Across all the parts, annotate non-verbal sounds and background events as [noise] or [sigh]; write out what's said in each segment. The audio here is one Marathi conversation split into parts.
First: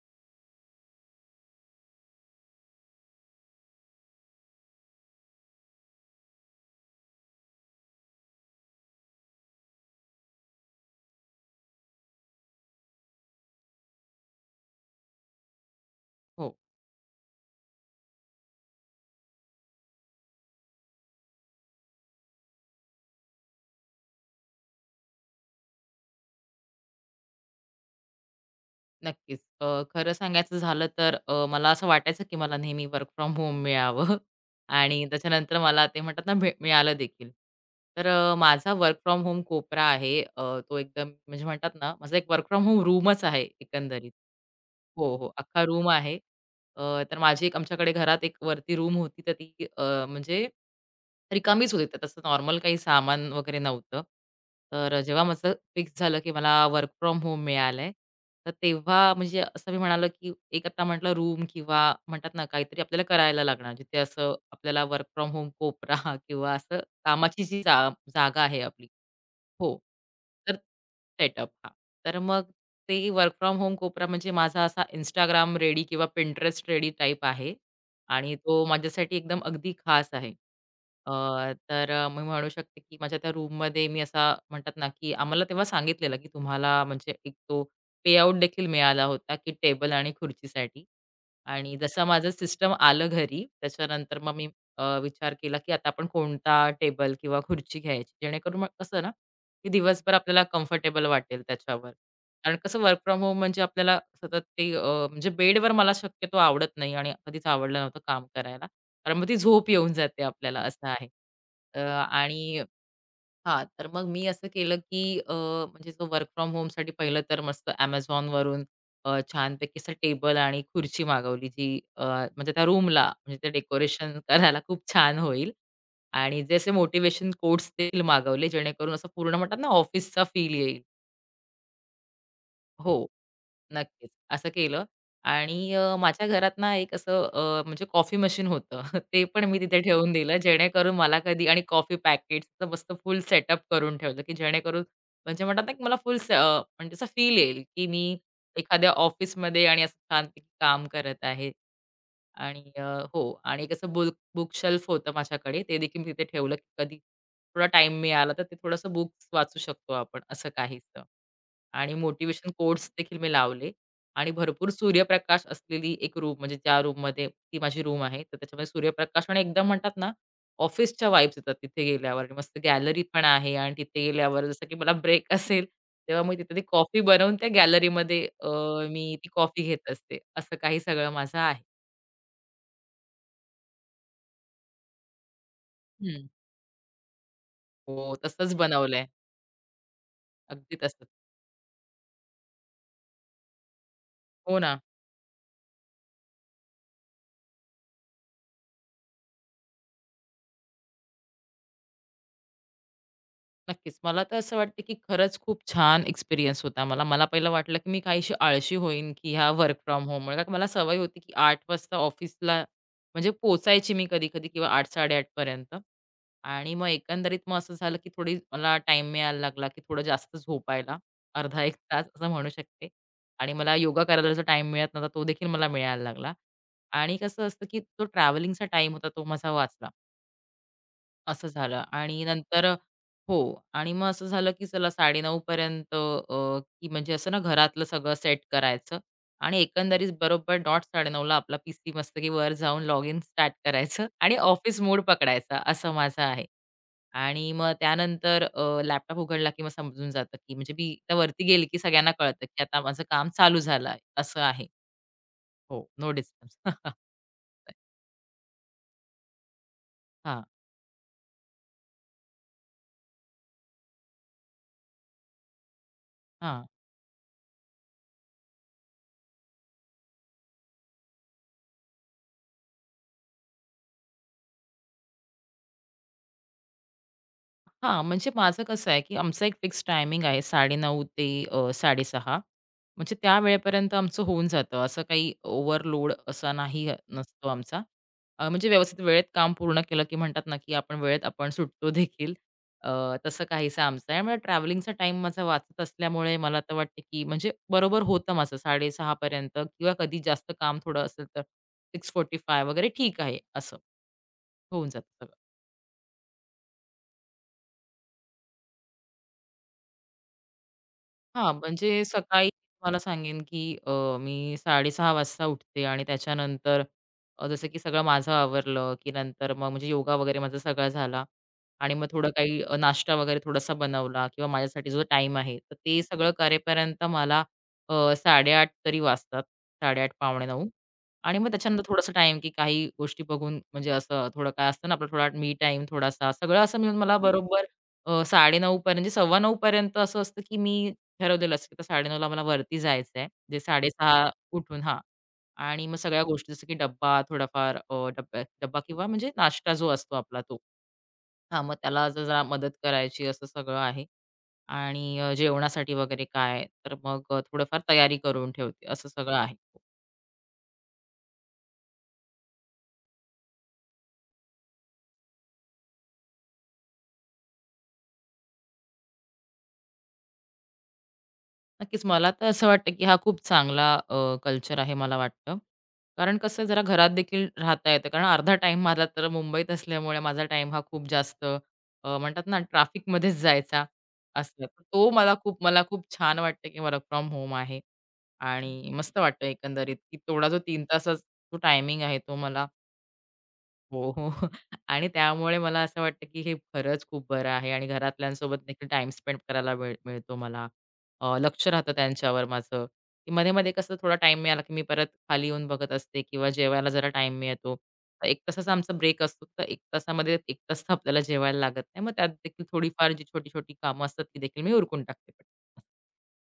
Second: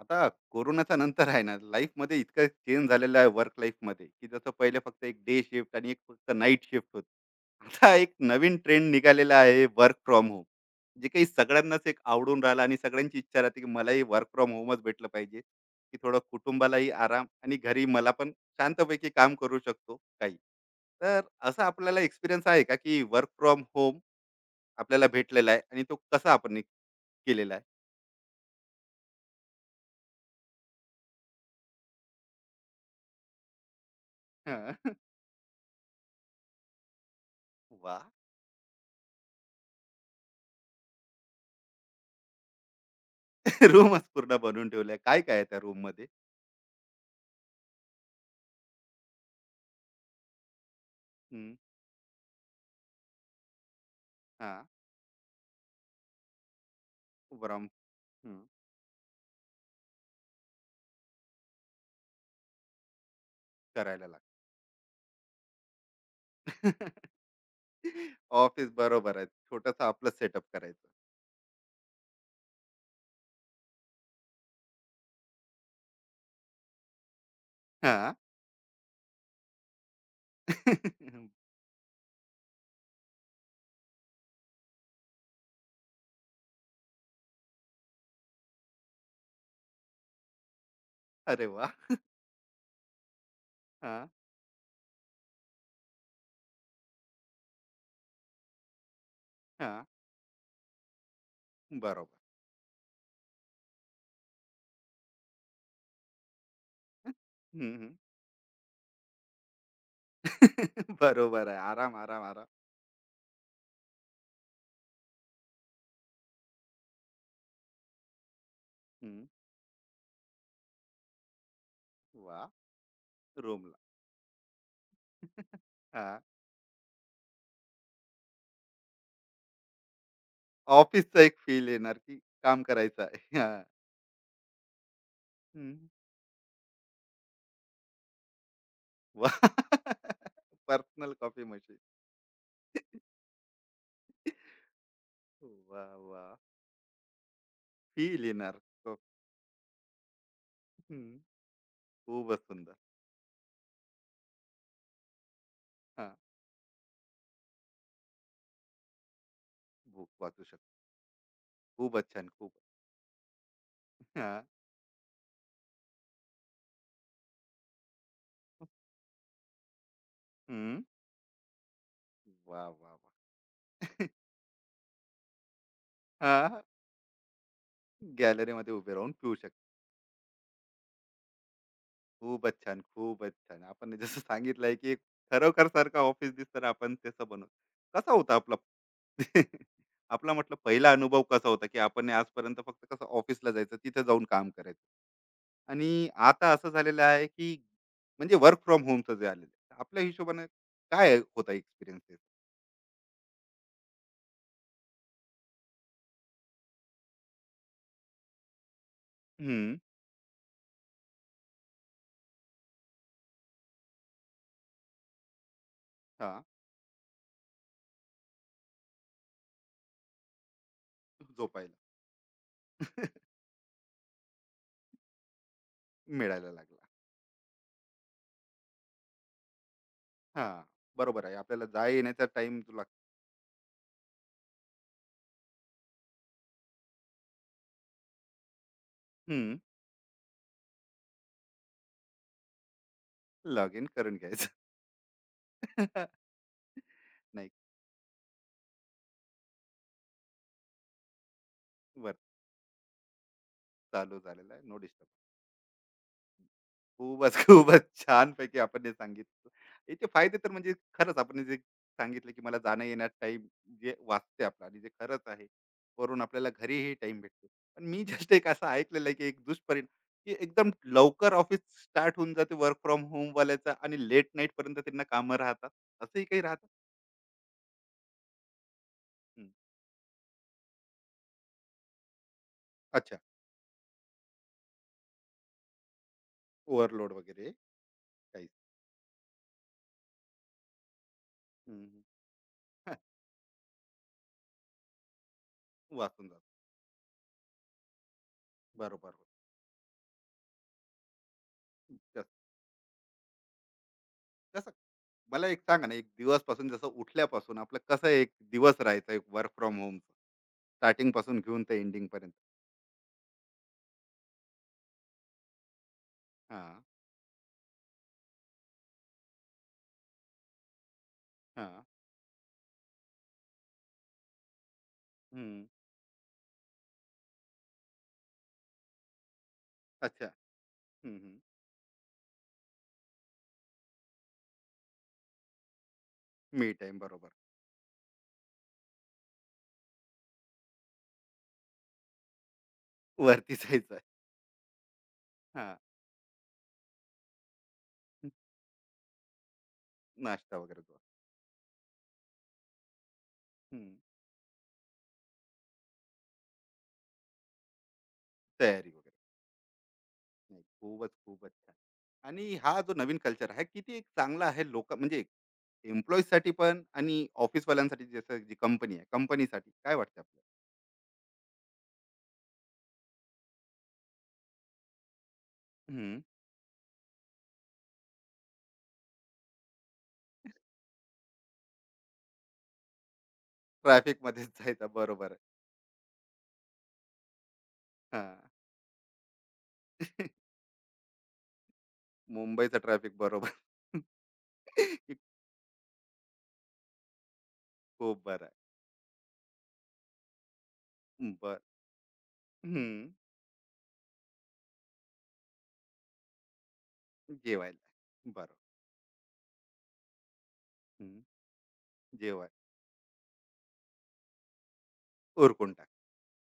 आता कोरोनाच्या नंतर आहे ना, लाईफमध्ये इतकं चेंज झालेलं आहे वर्क लाईफमध्ये, की जसं पहिले फक्त एक डे शिफ्ट आणि एक फक्त नाईट शिफ्ट होती. आता एक नवीन ट्रेंड निघालेला आहे, वर्क फ्रॉम होम, जे काही सगळ्यांनाच एक आवडून राहिला आणि सगळ्यांची इच्छा राहते की मलाही वर्क फ्रॉम होमच भेटलं पाहिजे, की थोडं हो, कुटुंबालाही आराम आणि घरी मला पण शांतपैकी काम करू शकतो काही. तर असा आपल्याला एक्सपिरियन्स आहे का की वर्क फ्रॉम होम आपल्याला भेटलेला आहे आणि तो कसा आपण केलेला आहे. नक्कीच. खरं सांगायचं झालं तर मला असं वाटायचं की मला नेहमी वर्क फ्रॉम होम मिळावं [laughs] हा. आणि त्याच्यानंतर मला ते म्हणतात ना, मिळालं देखील. वा. तर [laughs] माझा वर्क फ्रॉम होम कोपरा आहे. तो एकदम म्हणजे म्हणतात ना, माझा एक वर्क फ्रॉम होम रूमच आहे [laughs] रूमच एकंदरीत. पूर्ण बनवून ठेवल्या. हो, हो. काय-काय आहे त्या अख्खा रूम रूममध्ये? आहे. तर माझी एक आमच्याकडे घरात एक वरती रूम होती तर ती अ, म्हणजे हं, रिकामीच होती. तर तसं नॉर्मल काही सामान वगैरे नव्हतं. हां. तर जेव्हा माझं फिक्स झालं, की मला वर्क फ्रॉम होम ब्रम. मिळालंय, हं, तर तेव्हा म्हणजे असं मी म्हणालो, की एक आता म्हटलं रूम किंवा म्हणतात ना काहीतरी आपल्याला करायला लागणार. जिथे करायला लागतं. असं आपल्याला वर्क फ्रॉम होम कोपरा [laughs] किंवा असं [laughs] कामाची जी जागा आहे ऑफिस आपली. बरोबर आहे. हो. छोटंसं आपलं सेटअप तर करायचं. सेटअप हां. तर मग ते वर्क फ्रॉम होम कोपरा म्हणजे माझा असा Instagram रेडी किंवा पिंटरेस्ट रेडी टाइप आहे हां. आणि तो माझ्यासाठी एकदम अगदी खास आहे. अ, [laughs] तर मी म्हणू शकते, की माझ्या त्या रूममध्ये मी असा म्हणतात ना, की आम्हाला तेव्हा सांगितलेलं, की तुम्हाला म्हणजे एक तो पेआउट देखील मिळाला होता, की टेबल आणि खुर्चीसाठी अरे आणि वाह! जसं माझं सिस्टम आलं घरी, हां, त्याच्यानंतर मग मी विचार केला, की आता आपण कोणता टेबल किंवा खुर्ची घ्यायची. जेणेकरून मग कसं ना की हां. दिवसभर आपल्याला कम्फर्टेबल वाटेल त्याच्यावर. बरोबर. कारण कसं वर्क फ्रॉम होम म्हणजे आपल्याला सतत ते म्हणजे बेडवर मला शक्यतो आवडत नाही आणि हं. कधीच आवडलं नव्हतं काम करायला. कारण मग ती झोप येऊन जाते आपल्याला असं [laughs] आहे. बरोबर आहे. अ, आराम, आराम, आराम. आणि हां, तर मग मी असं केलं, की म्हणजे जो वर्क फ्रॉम होमसाठी पहिलं तर मस्त Amazon वरून हं. छानपैकी असं टेबल आणि खुर्ची मागवली, जी म्हणजे वाह! त्या रूमला म्हणजे ते रूमला. डेकोरेशन करायला खूप छान होईल. [laughs] हां. आणि जे असे मोटिव्हेशन कोट्स देखील मागवले, जेणेकरून असं पूर्ण म्हणतात ना, ऑफिसचा फील येईल. ऑफिसचा एक फील येणार, की काम करायचं हो. आहे. [laughs] हां. नक्कीच. असं केलं आणि हं. माझ्या घरात ना एक असं म्हणजे कॉफी मशीन होतं. [laughs] ते वाह! पण मी तिथे ठेवून दिलं [laughs] जेणेकरून पर्सनल मला कॉफी कधी आणि मशीन. कॉफी पॅकेट्सचं मस्त फुल सेटअप करून ठेवलं, की जेणेकरून म्हणजे म्हणतात ना, की वाह, मला वाह! म्हणजे असा फील येईल, की मी फील येणार. एखाद्या ऑफिसमध्ये आणि असं छानपैकी काम हं. करत आहे. खूपच आणि सुंदर. हो आणि एक असं बुक शेल्फ होतं माझ्याकडे ते देखील मी हां. तिथे ठेवलं की कधी थोडा टाईम मिळाला तर ते थोडंसं बुक्स वाचू शकतो बुक आपण वाचू असं शकतो. काहीसं. आणि खूपच छान, मोटिव्हेशन खूप. कोट्स देखील मी लावले आणि हां. भरपूर सूर्यप्रकाश असलेली एक रूम म्हणजे ज्या रूममध्ये ती माझी रूम आहे. तर त्याच्यामध्ये सूर्यप्रकाश आणि एकदम म्हणतात ना हं. ऑफिसच्या वाइब्स येतात तिथे गेल्यावर आणि मस्त वाह, वाह, वाह! गॅलरी पण आहे आणि तिथे गेल्यावर जसं की मला ब्रेक [laughs] असेल तेव्हा मी तिथे ती हां. कॉफी बनवून त्या गॅलरीमध्ये गॅलरीमध्ये [laughs] उभे राहून मी ती पिऊ कॉफी शकतो. घेत असते. असं काही सगळं माझं आहे. खूपच छान, खूपच छान. आपण जसं सांगितलं आहे, की एक खरोखरसारखं हं. ऑफिस दिसतं ना, आपण तसं बनवू. कसा हो, होता तसंच आपला? बनवलंय. [laughs] आपला म्हटलं अगदी पहिला तसंच. अनुभव कसा होता, की आपण आजपर्यंत फक्त कसं ऑफिसला जायचं, तिथे जाऊन काम हो करायचं. ना. आणि आता असं झालेलं आहे, की म्हणजे वर्क फ्रॉम होमचं जे आलेलं आहे. आपल्या हिशोबाने काय होता एक्सपिरियन्स त्याचा? नक्कीच. मला तर असं वाटतं, की खरंच खूप छान एक्सपिरियन्स होता मला. मला पहिलं वाटलं, की मी काहीशी आळशी होईन, की ह्या वर्क हं. फ्रॉम होममुळे. कारण मला सवय होती, की 8 वाजता ऑफिसला म्हणजे पोहोचायची मी कधी-कधी किंवा 8:00-8:30 आणि मग एकंदरीत मग असं झालं, की थोडी मला टाईम मिळायला लागला, की थोडं जास्त झोपायला, अर्धा झोपायला 1 तास असं म्हणू शकते. आणि मला योगा करायला जो टाईम मिळत नव्हता, तो देखील मला मिळायला लागला. मिळायला लागला. आणि कसं असतं, की तो ट्रॅव्हलिंगचा टाईम होता, तो माझा वाचला. हां, बरोबर आहे. असं आपल्याला झालं जाय आणि येण्याचा टाईम नंतर तुला. हो आणि मग असं झालं, की चला 9:30 पर्यंत की म्हणजे असं ना घरातलं सगळं सेट करायचं हं, आणि एकंदरीत बरोबर डॉट 9:30 ला आपला पीसी मस्तपैकी वर जाऊन log in start log in करायचं करून आणि घ्यायचं. ऑफिस मोड पकडायचा असं [laughs] माझं आहे. आणि नाही, मग त्यानंतर लॅपटॉप उघडला, की मग समजून जातं, की म्हणजे मी आता वरती गेली, की सगळ्यांना वर्क कळतं, की आता माझं काम चालू झालं आहे. चालू असं झालेलं आहे. आहे. No disturb. हो, नो डिस्टर्ब. खूपच, खूपच छानपैकी आपण हे सांगितलं. याचे हां, फायदे हां. तर, म्हणजे खरंच आपण जे सांगितलं, की मला जाणं येण्यात टाईम जे वाचते आपला आणि जे खरंच आहे, वरून आपल्याला [laughs] घरीही टाईम भेटतो. पण मी जस्ट एक असं ऐकलेलं आहे, की एक दुष्परिणाम, की एकदम लवकर ऑफिस स्टार्ट होऊन जाते वर्क फ्रॉम होमवाल्याचं आणि लेट नाईटपर्यंत त्यांना कामं राहतात. असंही काही राहतं? हां, म्हणजे माझं कसं आहे, की आमचं हं. एक फिक्स टायमिंग आहे 9:30 ते 6:30 म्हणजे अच्छा. त्या वेळेपर्यंत आमचं होऊन जातं. असं काही ओव्हरलोड असा नाही ओव्हरलोड नसतो वगैरे आमचा. काही. म्हणजे व्यवस्थित वेळेत काम पूर्ण केलं, की म्हणतात ना, की आपण वेळेत आपण हं. सुटतो देखील. अ, [laughs] तसं काहीसं आमचं आहे. म्हणजे ट्रॅव्हलिंगचा टाईम माझा वाचत वाचून असल्यामुळे मला जातो. तर वाटतं, की म्हणजे बरोबर होतं माझं बरोबर. 6:30 किंवा कधी जास्त काम थोडं असेल तर 6:45 वगैरे ठीक आहे. असं तसं. होऊन जातं सगळं. मला एक सांगा ना, एक दिवसपासून जसं उठल्यापासून आपलं कसं एक दिवस राहायचा, एक वर्क फ्रॉम होम स्टार्टिंग पासून हां, घेऊन ते म्हणजे एंडिंग पर्यंत. सकाळी तुम्हाला सांगेन, की अ, मी 6:30 वाजता उठते आणि त्याच्यानंतर हां, जसं की सगळं माझं आवरलं, की नंतर मग म्हणजे योगा वगैरे माझा सगळा झाला हां. आणि मग थोडं काही नाश्ता वगैरे थोडासा बनवला किंवा माझ्यासाठी जो टाइम आहे, हं. तर ते सगळं करेपर्यंत मला 8:30 तरी वाजतात. 8:30 अच्छा. पावणे 9 हं, आणि हं. मग त्याच्यानंतर थोडासा टाईम, की काही गोष्टी बघून म्हणजे असं थोडं काय असतं ना, आपला थोडा मी टाईम थोडासा सगळं मी असं मिळून टाईम मला बरोबर. बरोबर 9:30 पर्यंत म्हणजे 9:15 पर्यंत असं असतं, की मी ठरवलेलं असतं, की 9:30ला मला वरती जायचं आहे. वरती [laughs] जे जायचं आहे. 6:30 उठून हां. हां. आणि मग सगळ्या गोष्टी जसं की डब्बा थोडाफार डब्बा किंवा म्हणजे नाश्ता जो असतो आपला नाश्ता तो. वगैरे करून. हां, मग त्याला जरा मदत करायची असं सगळं हं. आहे. आणि जेवणासाठी वगैरे काय, तर मग थोडंफार तयारी करून ठेवते तयारी असं वगैरे. सगळं आहे. नाही, खूपच, खूपच छान. आणि हा जो नवीन कल्चर आहे, किती एक चांगला आहे लोक म्हणजे एम्प्लॉईजसाठी पण आणि ऑफिसवाल्यांसाठी, जसं जी कंपनी आहे, कंपनीसाठी काय वाटतं आपल्याला? नक्कीच. मला तर असं वाटतं, की हा खूप चांगला कल्चर आहे मला वाटतं. हं. कारण कसं जरा घरात देखील राहता येतं. कारण अर्धा टाईम माझा तर मुंबईत असल्यामुळे माझा टाईम हा खूप जास्त म्हणतात ना ट्रॅफिकमध्येच जायचा ट्रॅफिकमध्येच असला, तर जायचा, तो बरोबर मला आहे. खूप मला खूप छान वाटतं, की वर्क फ्रॉम होम आहे हां. आणि मस्त वाटतं एकंदरीत, की तेवढा जो 3 तासाचा जो टायमिंग आहे तो मला मुंबईचं ट्रॅफिक, बरोबर. [laughs] हो, हो. [laughs] आणि की त्यामुळे मला असं वाटतं, की हे खरंच खूप बरं आहे आणि खूप बरं घरातल्यांसोबत देखील टाइम स्पेंड करायला वेळ मिळतो मला. आहे. बरं. लक्ष राहतं त्यांच्यावर माझं, हं. की मध्ये-मध्ये कसं थोडा टाइम मिळाला, की मी परत खाली येऊन बघत असते किंवा जेवायला जरा टाइम मिळतो. जेवायला. 1 बरोबर. तासाचा आमचा ब्रेक असतो. तर 1 तासामध्ये 1 तास तर आपल्याला हं. जेवायला लागत नाही. मग त्यात जेवण देखील थोडीफार जी छोटी-छोटी कामं असतात, ती देखील मी उरकून टाकते. पटकन. उरकून टाक.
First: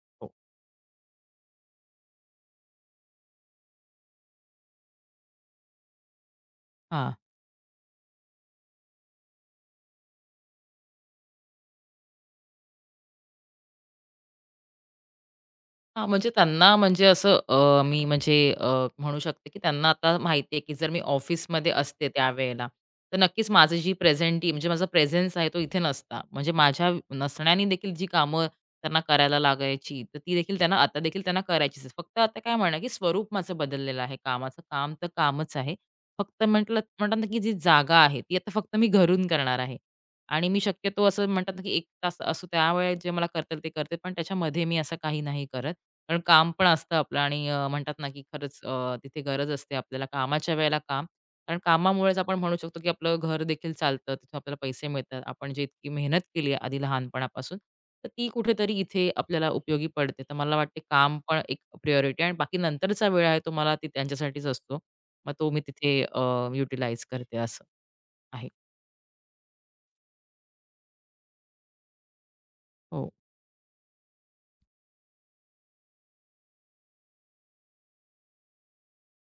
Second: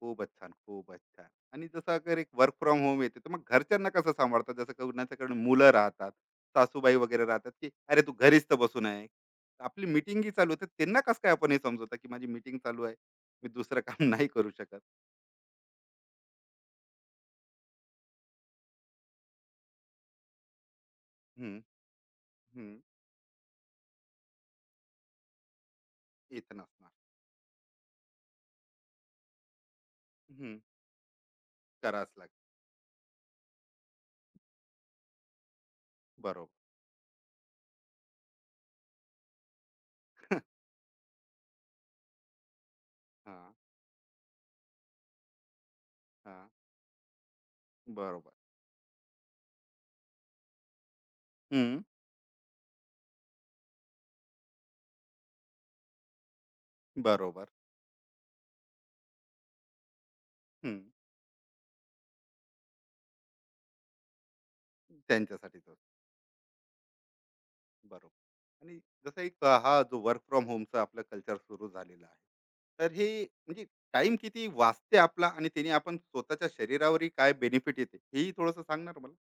खूपच छान, खूपच छान. आणि जसं अगर एक वर्क फ्रॉम होम येते, तर मग घरच्यांना कसं सांभाळतात? जसं कोणाच्याकडे मुलं राहतात, सासूबाई हो. वगैरे राहतात, की "अरे तू घरीच तर बसून आहे." आपली मीटिंगही चालू आहे, त्यांना कसं काय आपण हे समजवतो, की माझी मीटिंग चालू आहे. मी दुसरं काम नाही करू शकत. हां, म्हणजे त्यांना म्हणजे असं मी म्हणजे म्हणू शकते, की त्यांना आता माहिती आहे, की जर मी हं, ऑफिसमध्ये असते त्यावेळेला, हं. तर नक्कीच माझं जी प्रेझेंटी म्हणजे माझा प्रेझेन्स आहे तो इथे नसता. म्हणजे इथं माझ्या नसणार. नसण्याने देखील जी कामं त्यांना करायला लागायची, तर ती देखील हं. त्यांना आता देखील त्यांना करायचीच आहेत. फक्त करावंच लागेल. आता काय म्हणा, की स्वरूप माझं बदललेलं आहे कामाचं. काम तर कामच आहे. फक्त बरोबर. म्हटलं म्हणतात ना, की जी जागा आहे ती आता फक्त मी घरून करणार आहे. आणि मी शक्यतो असं म्हणतात ना, की 1 तास असो त्यावेळेत जे मला करता हां, येईल ते करते, पण त्याच्यामध्ये मी असं काही नाही करत. कारण हां. काम पण असतं आपलं आणि म्हणतात ना की बरोबर. खरंच तिथे गरज असते आपल्याला कामाच्या वेळेला काम. कारण हं. कामामुळेच आपण म्हणू शकतो की आपलं घर देखील चालतं, तिथून आपल्याला पैसे मिळतात. आपण जी इतकी मेहनत केली आहे आधी बरोबर. लहानपणापासून, तर ती कुठेतरी इथे आपल्याला उपयोगी पडते. तर मला हं. वाटते काम पण एक प्रायोरिटी आणि बाकी नंतरचा वेळ आहे तो मला ती त्यांच्यासाठीच असतो. मग तो मी त्यांच्यासाठीच असतो. तिथे युटिलाइज करते असं आहे. बरोबर. आणि जसं एक, अ, हा जो वर्क फ्रॉम होमचा आपलं कल्चर सुरू झालेला आहे, तर हे हो. म्हणजे टाईम किती वाचते आपला आणि त्याने आपण स्वतःच्या शरीरावरही काय बेनिफिट येते, हेही थोडंसं सांगणार मला?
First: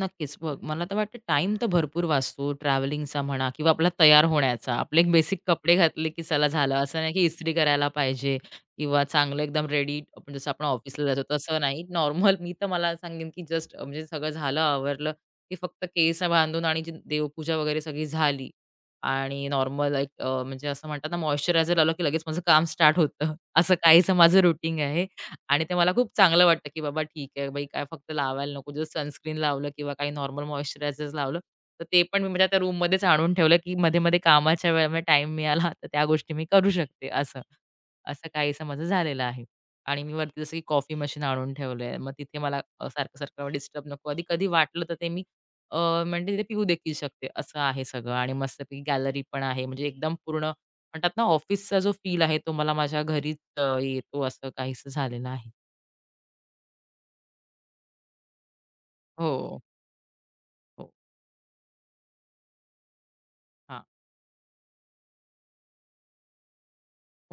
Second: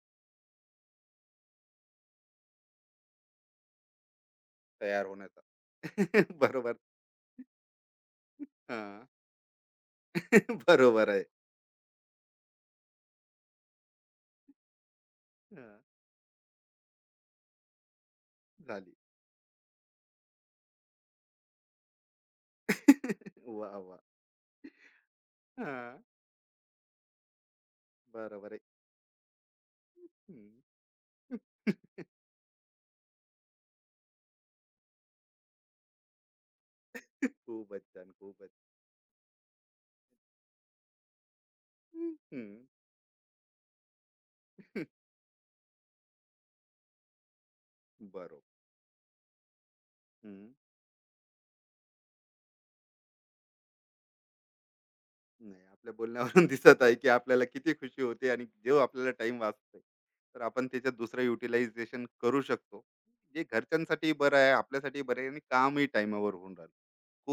नक्कीच. बघ मला तर वाटतं टाईम तर भरपूर वाचतो ट्रॅव्हलिंगचा म्हणा किंवा आपला तयार होण्याचा. आपले तयार एक बेसिक होण्याचा. कपडे घातले की [laughs] चला बरोबर. झालं. असं नाही की इस्त्री करायला पाहिजे किंवा हां. चांगलं एकदम रेडी आपण जसं आपण [laughs] ऑफिसला बरोबर जातो आहे. तसं नाही. नॉर्मल मी तर मला सांगेन की जस्ट म्हणजे सगळं झालं, आवरलं की हां. फक्त केस बांधून आणि जी देवपूजा वगैरे सगळी झाली झाली. आणि नॉर्मल एक म्हणजे असं म्हणतात ना मॉइश्चरायझर लावलं की लगेच माझं काम स्टार्ट होतं. [laughs] [laughs] असं वाह! वाह! काहीसं माझं रुटीन आहे. आणि ते मला हां. खूप चांगलं वाटतं, की बाबा ठीक आहे बाई, काय फक्त बरोबर लावायला आहे. नको. जसं सनस्क्रीन लावलं किंवा काही नॉर्मल हं. मॉइश्चरायझर्स लावलं, तर ते [laughs] पण मी माझ्या त्या रूममध्येच आणून ठेवलं, की मध्ये-मध्ये कामाच्या वेळेमध्ये टाईम मिळाला, तर त्या गोष्टी मी करू शकते असं. खूपच छान, असं खूपच. काहीसं माझं झालेलं आहे. आणि मी वरती जसं की कॉफी मशीन आणून ठेवलंय. मग तिथे हं. मला सारखं-सारखं डिस्टर्ब नको. कधी-कधी वाटलं तर ते [laughs] मी अ, म्हणजे तिथे पिऊ देखील शकते. असं आहे सगळं आणि बरोबर. मस्तपैकी गॅलरी पण आहे. म्हणजे एकदम पूर्ण म्हणतात ना, ऑफिसचा जो फील आहे, तो मला माझ्या घरीच येतो असं काहीसं झालेलं आहे. नाही, आपल्या बोलण्यावरून [laughs] दिसत आहे, की आपल्याला किती खुशी होते आणि जो आपल्याला टाईम हो, वाचतोय, तर आपण हो. त्याच्यात दुसरं युटिलायझेशन करू शकतो. जे हां. घरच्यांसाठीही बरं आहे, आपल्यासाठीही बरं आहे आणि कामही टाईमावर होऊन राहिलं.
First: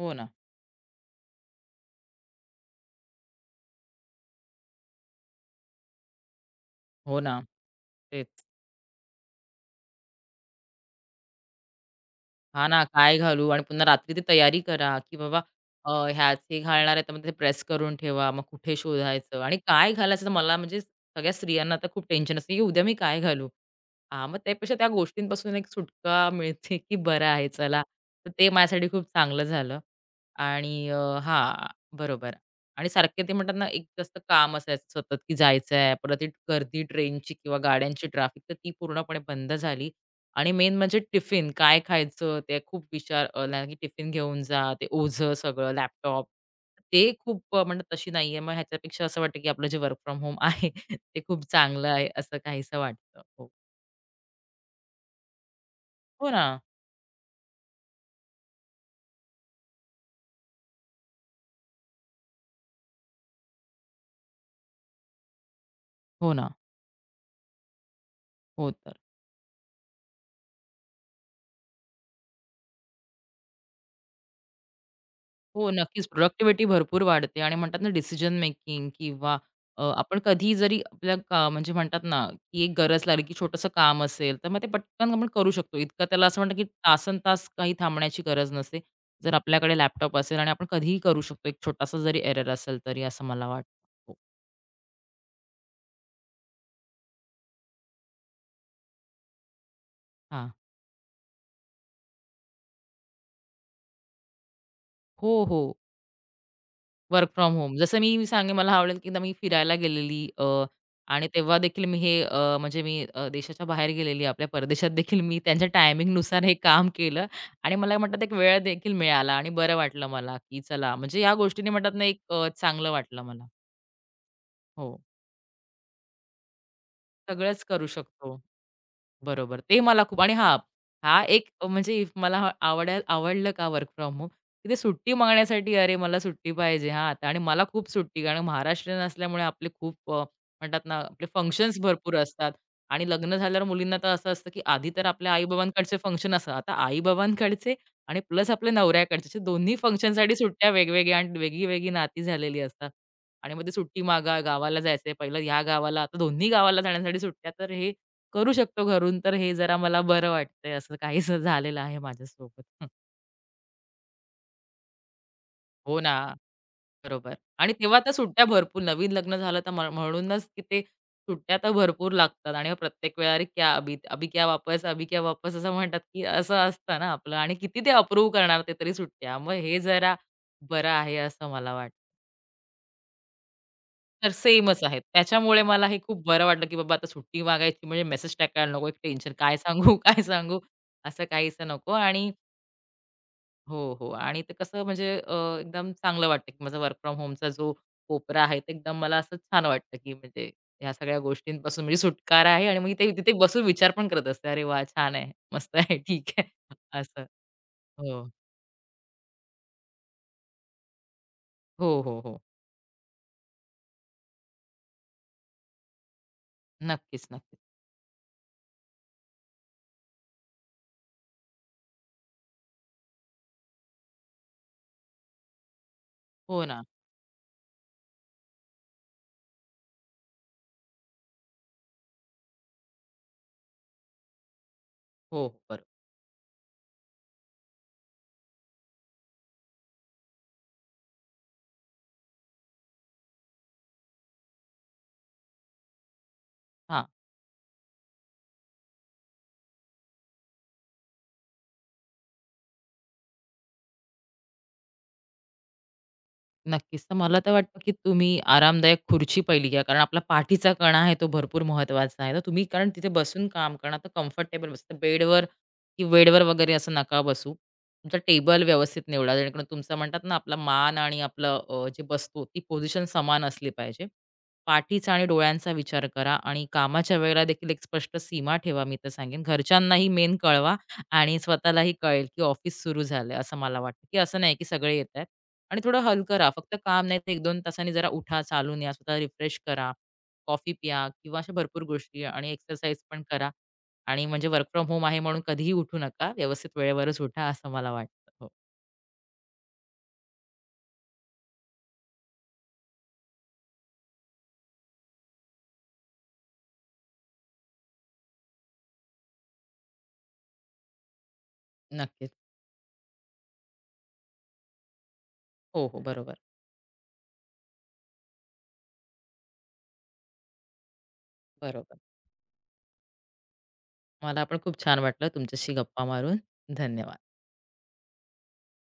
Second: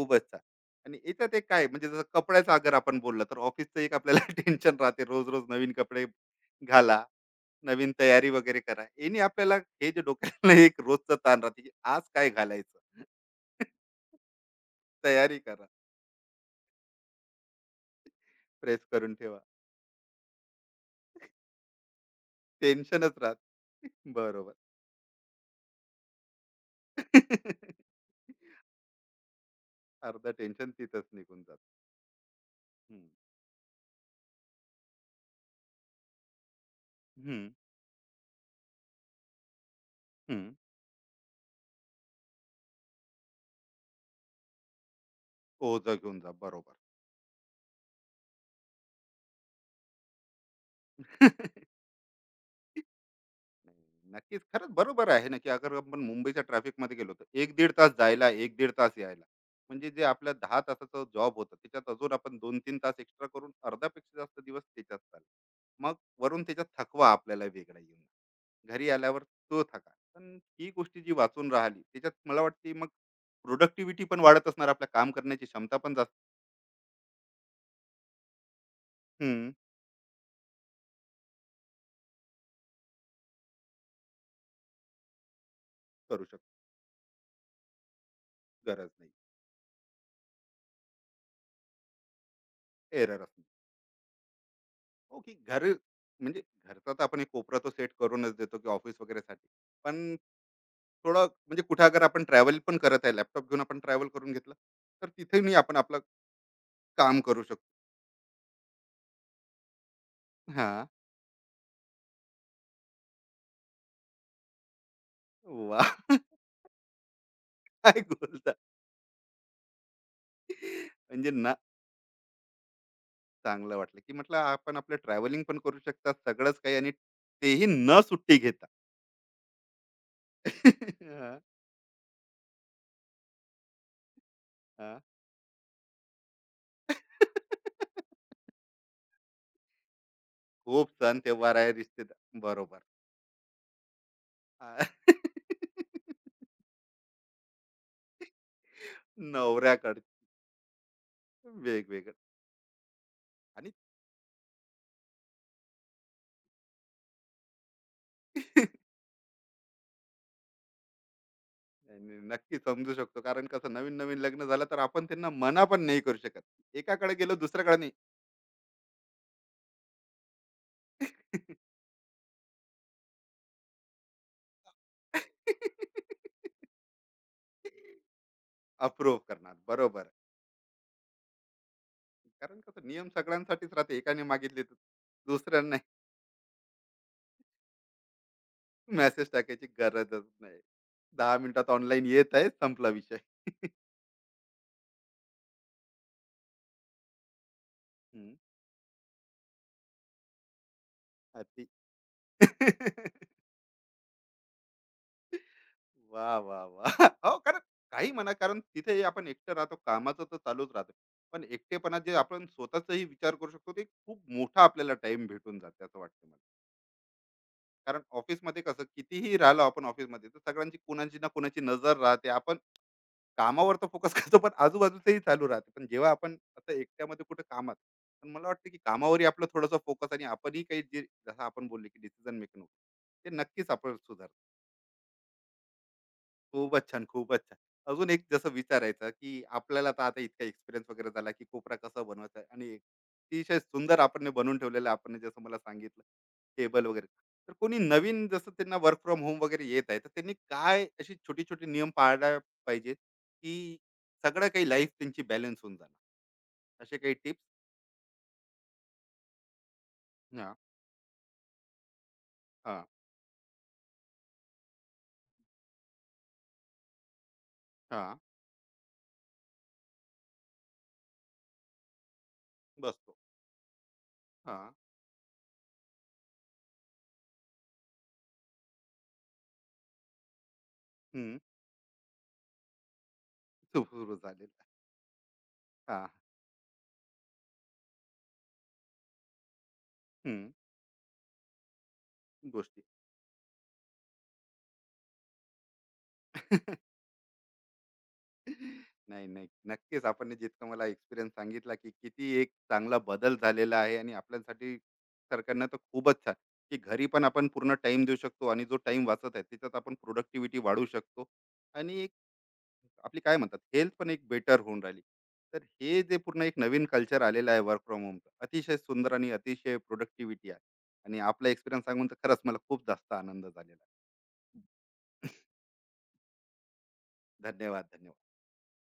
हो ना, छान. आणि याच्यात एक काय म्हणजे, जसं कपड्याचं अगर आपण बोललं, तर ऑफिसचं एक आपल्याला [laughs] टेन्शन राहते. रोज-रोज नवीन कपडे घाला, हो ना. नवीन तयारी तेच. वगैरे करा. याने आपल्याला हे जे डोक्याला [laughs] एक रोजचा ताण राहते, की आज काय हां घालायचं? ना, काय घालू? आणि [laughs] पुन्हा रात्री ती तयारी करा, की तयारी बाबा करा, ह्याच हे घालणार आहे, तर मग ते प्रेस करून ठेवा. मग कुठे प्रेस करून ठेवा. शोधायचं आणि काय घालायचं? तर मला म्हणजे सगळ्या स्त्रियांना तर खूप टेन्शन असतं, की उद्या मी टेन्शनच काय घालू? राहतं. हां, मग बरोबर. त्यापेक्षा त्या गोष्टींपासून एक सुटका [laughs] मिळते, की बरं आहे चला. [laughs] तर ते माझ्यासाठी खूप चांगलं झालं अर्ध टेन्शन आणि तिथंच निघून जात. हां, बरोबर. आणि हम्म, सारखे ते म्हणतात ना, एक जास्त काम असायचं सतत, की जायचं आहे. परत ती गर्दी ट्रेनची हम्म, किंवा गाड्यांची ट्रॅफिक, तर ती पूर्णपणे बंद झाली. आणि हम्म. मेन म्हणजे टिफिन काय खायचं? ते खूप विचार ला की टिफिन घेऊन जा, ते ओझं सगळं, ओझं घेऊन लॅपटॉप. जा, बरोबर. ते खूप म्हणतात तशी नाहीये. मग ह्याच्यापेक्षा असं वाटतं की आपलं जे वर्क फ्रॉम होम आहे, [laughs] ते [laughs] नाही, खूप चांगलं आहे, असं काहीसं वाटतं. हो. नक्कीच खरंच बरोबर आहे ना, की अगर आपण हो मुंबईच्या ना. ट्रॅफिक मध्ये गेलो, तर एक दीड तास जायला, एक दीड तास यायला, म्हणजे जे आपल्या 10 तासाचा जॉब होता त्याच्यात अजून आपण दोन तीन तास एक्स्ट्रा करून अर्धापेक्षा जास्त दिवस त्याच्यात चालेल. मग हो वरून ना. त्याच्यात थकवा आपल्याला वेगळा येऊन घरी होतं. आल्यावर, तो थका, पण ही गोष्टी जी वाचून राहिली, त्याच्यात मला वाटते मग प्रोडक्टिव्हिटी पण वाढत असणार, आपल्या काम करण्याची हो, क्षमता पण नक्कीच. जास्त. प्रोडक्टिव्हिटी भरपूर वाढते आणि म्हणतात ना डिसिजन मेकिंग किंवा हम्म, आपण कधी जरी आपल्या का म्हणजे म्हणतात ना, की एक गरज लागली, की छोटंसं काम असेल, तर मग ते पटकन आपण करू शकतो. इतकं करू त्याला असं म्हणतं, शकतो. की तासनतास काही थांबण्याची गरज नसते. गरज नाही. जर आपल्याकडे लॅपटॉप असेल आणि आपण कधीही करू शकतो, एक छोटासा जरी एरर असेल तरी, एरर असं असणे. मला वाटतं. हो. हो, की घर, म्हणजे घरचा तर आपण एक कोपरा तो सेट करूनच देतो, की ऑफिस वगैरेसाठी, पण हां. थोडं म्हणजे कुठं अगर आपण ट्रॅव्हल पण करत आहे, लॅपटॉप घेऊन आपण ट्रॅव्हल करून घेतलं, तर हो, तिथेही हो. आपण आपलं काम वर्क करू फ्रॉम शकतो. होम. जसं मी सांगेन मला आवडेल, की एकदा मी फिरायला गेलेली हा. आणि तेव्हा देखील मी हे म्हणजे मी देशाच्या बाहेर गेलेली, आपल्या परदेशात देखील मी त्यांच्या वा. [laughs] टायमिंगनुसार हे काम केलं आणि मला काय म्हणतात एक बोलता, वेळ देखील मिळाला आणि बरं वाटलं मला, की चला म्हणजे म्हणजे या ना, गोष्टीने म्हणतात ना, एक चांगलं वाटलं मला. चांगलं वाटलं, की म्हटलं आपण आपलं हो, ट्रॅव्हलिंग पण करू शकता, सगळंच काही आणि सगळंच तेही करू न सुट्टी शकतो. घेता. बरोबर. ते मला खूप आणि हां, [laughs] हा हा, एक म्हणजे इफ मला हा आवडलं का वर्क फ्रॉम होम, की ते हा. सुट्टी मागण्यासाठी अरे मला सुट्टी पाहिजे हां, आता आणि [laughs] मला खूप सुट्टी कारण महाराष्ट्रीयन असल्यामुळे आपले खूप म्हणतात खूप ना सण आपले तेव्हार आहे, फंक्शन्स भरपूर रिश्तेदार, असतात बरोबर. आणि लग्न झाल्यावर मुलींना तर असं असतं, की हा. आधी तर आपल्या आई [laughs] फंक्शन असतात. आता आई आणि प्लस आपल्या नवऱ्याकडचे असे दोन्ही नवऱ्याकडे फंक्शनसाठी सुट्ट्या वेगवेगळ्या आणि वेगळी-वेगळी वेगवेगळं. नाती झालेली असतात. आणि मग ते आणि सुट्टी मागा, गावाला जायचंय पहिलं ह्या गावाला, आता दोन्ही गावाला जाण्यासाठी सुट्ट्या तर हे करू शकतो [laughs] घरून, तर हे जरा मला बरं वाटतंय, असं काहीसं झालेलं आहे आणि नक्की माझ्यासोबत. हं. समजू शकतो, कारण कसं नवीन नवीन लग्न झालं तर आपण त्यांना मना पण हो नाही ना, करू शकत, एकाकडे बरोबर. गेलो आणि दुसऱ्याकडे नाही. तेव्हा तर सुट्ट्या भरपूर नवीन लग्न झालं तर म्हणूनच की ते सुट्ट्या तर भरपूर लागतात आणि प्रत्येक वेळा "अरे क्या अभी अभी क्या वापस, अभी क्या वापस" असं म्हणतात की असं [laughs] असतं ना आपलं आणि किती ते अप्रूव्ह करणार ते तरी अप्रूव्ह सुट्ट्या. मग करणार, हे बरोबर आहे. जरा बरं आहे असं मला वाटतं. कारण कसं नियम सगळ्यांसाठीच राहते, एकाने तर मागितले तर. सेमच आहे. त्याच्यामुळे दुसऱ्यांना मला हे खूप बरं वाटलं की बाबा आता सुट्टी मागायची म्हणजे मेसेज टाकायला नको, एक मेसेज टेन्शन काय टाकायची सांगू, [laughs] काय गरजच सांगू नाही. असं दहा काहीसं मिनिटात नको ऑनलाईन आणि येत आहे, संपला विषय. [laughs] हो, हो. आणि ते कसं म्हणजे एकदम चांगलं वाटतं, की माझा वर्क फ्रॉम होमचा जो हम्म. कोपरा आहे, ते एकदम मला असं छान वाटतं, की म्हणजे ह्या सगळ्या अति. गोष्टींपासून म्हणजे सुटकारा आहे आणि मग ते [laughs] तिथे बसून विचार पण करत असते. "अरे वाह! छान आहे, मस्त आहे, ठीक वाह! आहे." वाह! वाह! [laughs] असं. हो, कारण काही हो. म्हणा, कारण तिथे आपण एकटं राहतो, कामाचं तर चालूच राहतं. पण हो, एकटेपणात जे हो, हो. आपण स्वतःचाही विचार करू शकतो, ते खूप मोठा आपल्याला टाईम भेटून जाते, असं वाटतं मला. नक्कीच, नक्कीच. कारण ऑफिसमध्ये कसं कितीही राहिलो आपण ऑफिसमध्ये, तर सगळ्यांची, कोणाची ना कोणाची नजर राहते. आपण कामावर तर फोकस [laughs] करतो, पण आजूबाजूचंही चालू राहते. पण जेव्हा आपण हो असं ना. एकट्यामध्ये कुठं कामात, पण मला वाटतं, की कामावरही आपला थोडासा फोकस आणि आपणही काही जे जसं आपण बोलले, की डिसिजन मेकिंग, ते नक्कीच आपण सुधारतो. हो, हो बरोबर. खूपच छान, खूपच छान. अजून एक जसं विचारायचं, की आपल्याला तर आता इतका एक्सपिरियन्स वगैरे झाला, की कोपरा कसा बनवायचा, आणि एक अतिशय सुंदर आपण हे बनवून ठेवलेलं आहे. आपण हे जसं मला सांगितलं, टेबल वगैरे. हां. तर कोणी नवीन जसं त्यांना वर्क फ्रॉम होम वगैरे येत आहे, तर त्यांनी काय अशी छोटी-छोटी नियम पाळायला पाहिजेत, की सगळं काही लाईफ त्यांची बॅलन्स होऊन जाणार? असे नक्कीच. तर काही मला टिप्स? तर वाटतं, की तुम्ही आरामदायक खुर्ची पहिली घ्या. कारण आपला हां, पाठीचा कणा आहे तो भरपूर महत्त्वाचा आहे. तर तुम्ही हां, कारण तिथे बसून काम करणार तर कम्फर्टेबल बसा. बेडवर की बेडवर वगैरे असं नका बसू. तुमचा हां. टेबल व्यवस्थित निवडा. जेणेकरून तुमचा म्हणतात ना आपला मान आणि आपलं जे बसतो ती पोझिशन बसतो. समान असली पाहिजे. हां, पाठीचा आणि डोळ्यांचा विचार करा आणि कामाच्या वेळेला देखील एक स्पष्ट सीमा ठेवा. मी तर सांगेन घरच्यांनाही मेन कळवा आणि हं. स्वतःलाही कळेल, की ऑफिस सुरू झालं असं मला वाटतं, की सुरू असं नाही झालेलं. की सगळे येतायत. आणि थोडं हां, हलकं राहा. फक्त काम नाही तर 1-2 तासांनी जरा उठा, चालून या, स्वतःला रिफ्रेश करा, हं. कॉफी प्या किंवा अशा भरपूर गोष्टी आणि गोष्टी. एक्सरसाइज पण करा. आणि म्हणजे वर्क फ्रॉम होम आहे म्हणून कधीही उठू नका. व्यवस्थित [laughs] वेळेवरच उठा असं मला वाटतं. हो. नाही, नाही. नक्कीच आपण हे जितकं मला एक्सपिरियन्स सांगितला, की किती एक चांगला बदल झालेला आहे आणि आपल्यासाठी सरकारनं तर खूपच छान, की घरी पण आपण पूर्ण टाईम देऊ शकतो आणि जो टाईम वाचत आहे त्याच्यात आपण प्रोडक्टिव्हिटी वाढवू शकतो, आणि एक नक्कीच. आपली काय म्हणतात, हेल्थ पण एक बेटर होऊन राहिली. तर हो, हो. हे जे बरोबर, पूर्ण एक नवीन कल्चर आलेलं आहे वर्क फ्रॉम होमचं, अतिशय सुंदर आणि अतिशय प्रोडक्टिव्हिटी आहे, आणि आपला एक्सपिरियन्स बरोबर. सांगून तर खरंच मला खूप जास्त आनंद झालेला आहे. मला पण खूप छान वाटलं तुमच्याशी गप्पा मारून. धन्यवाद. धन्यवाद, धन्यवाद.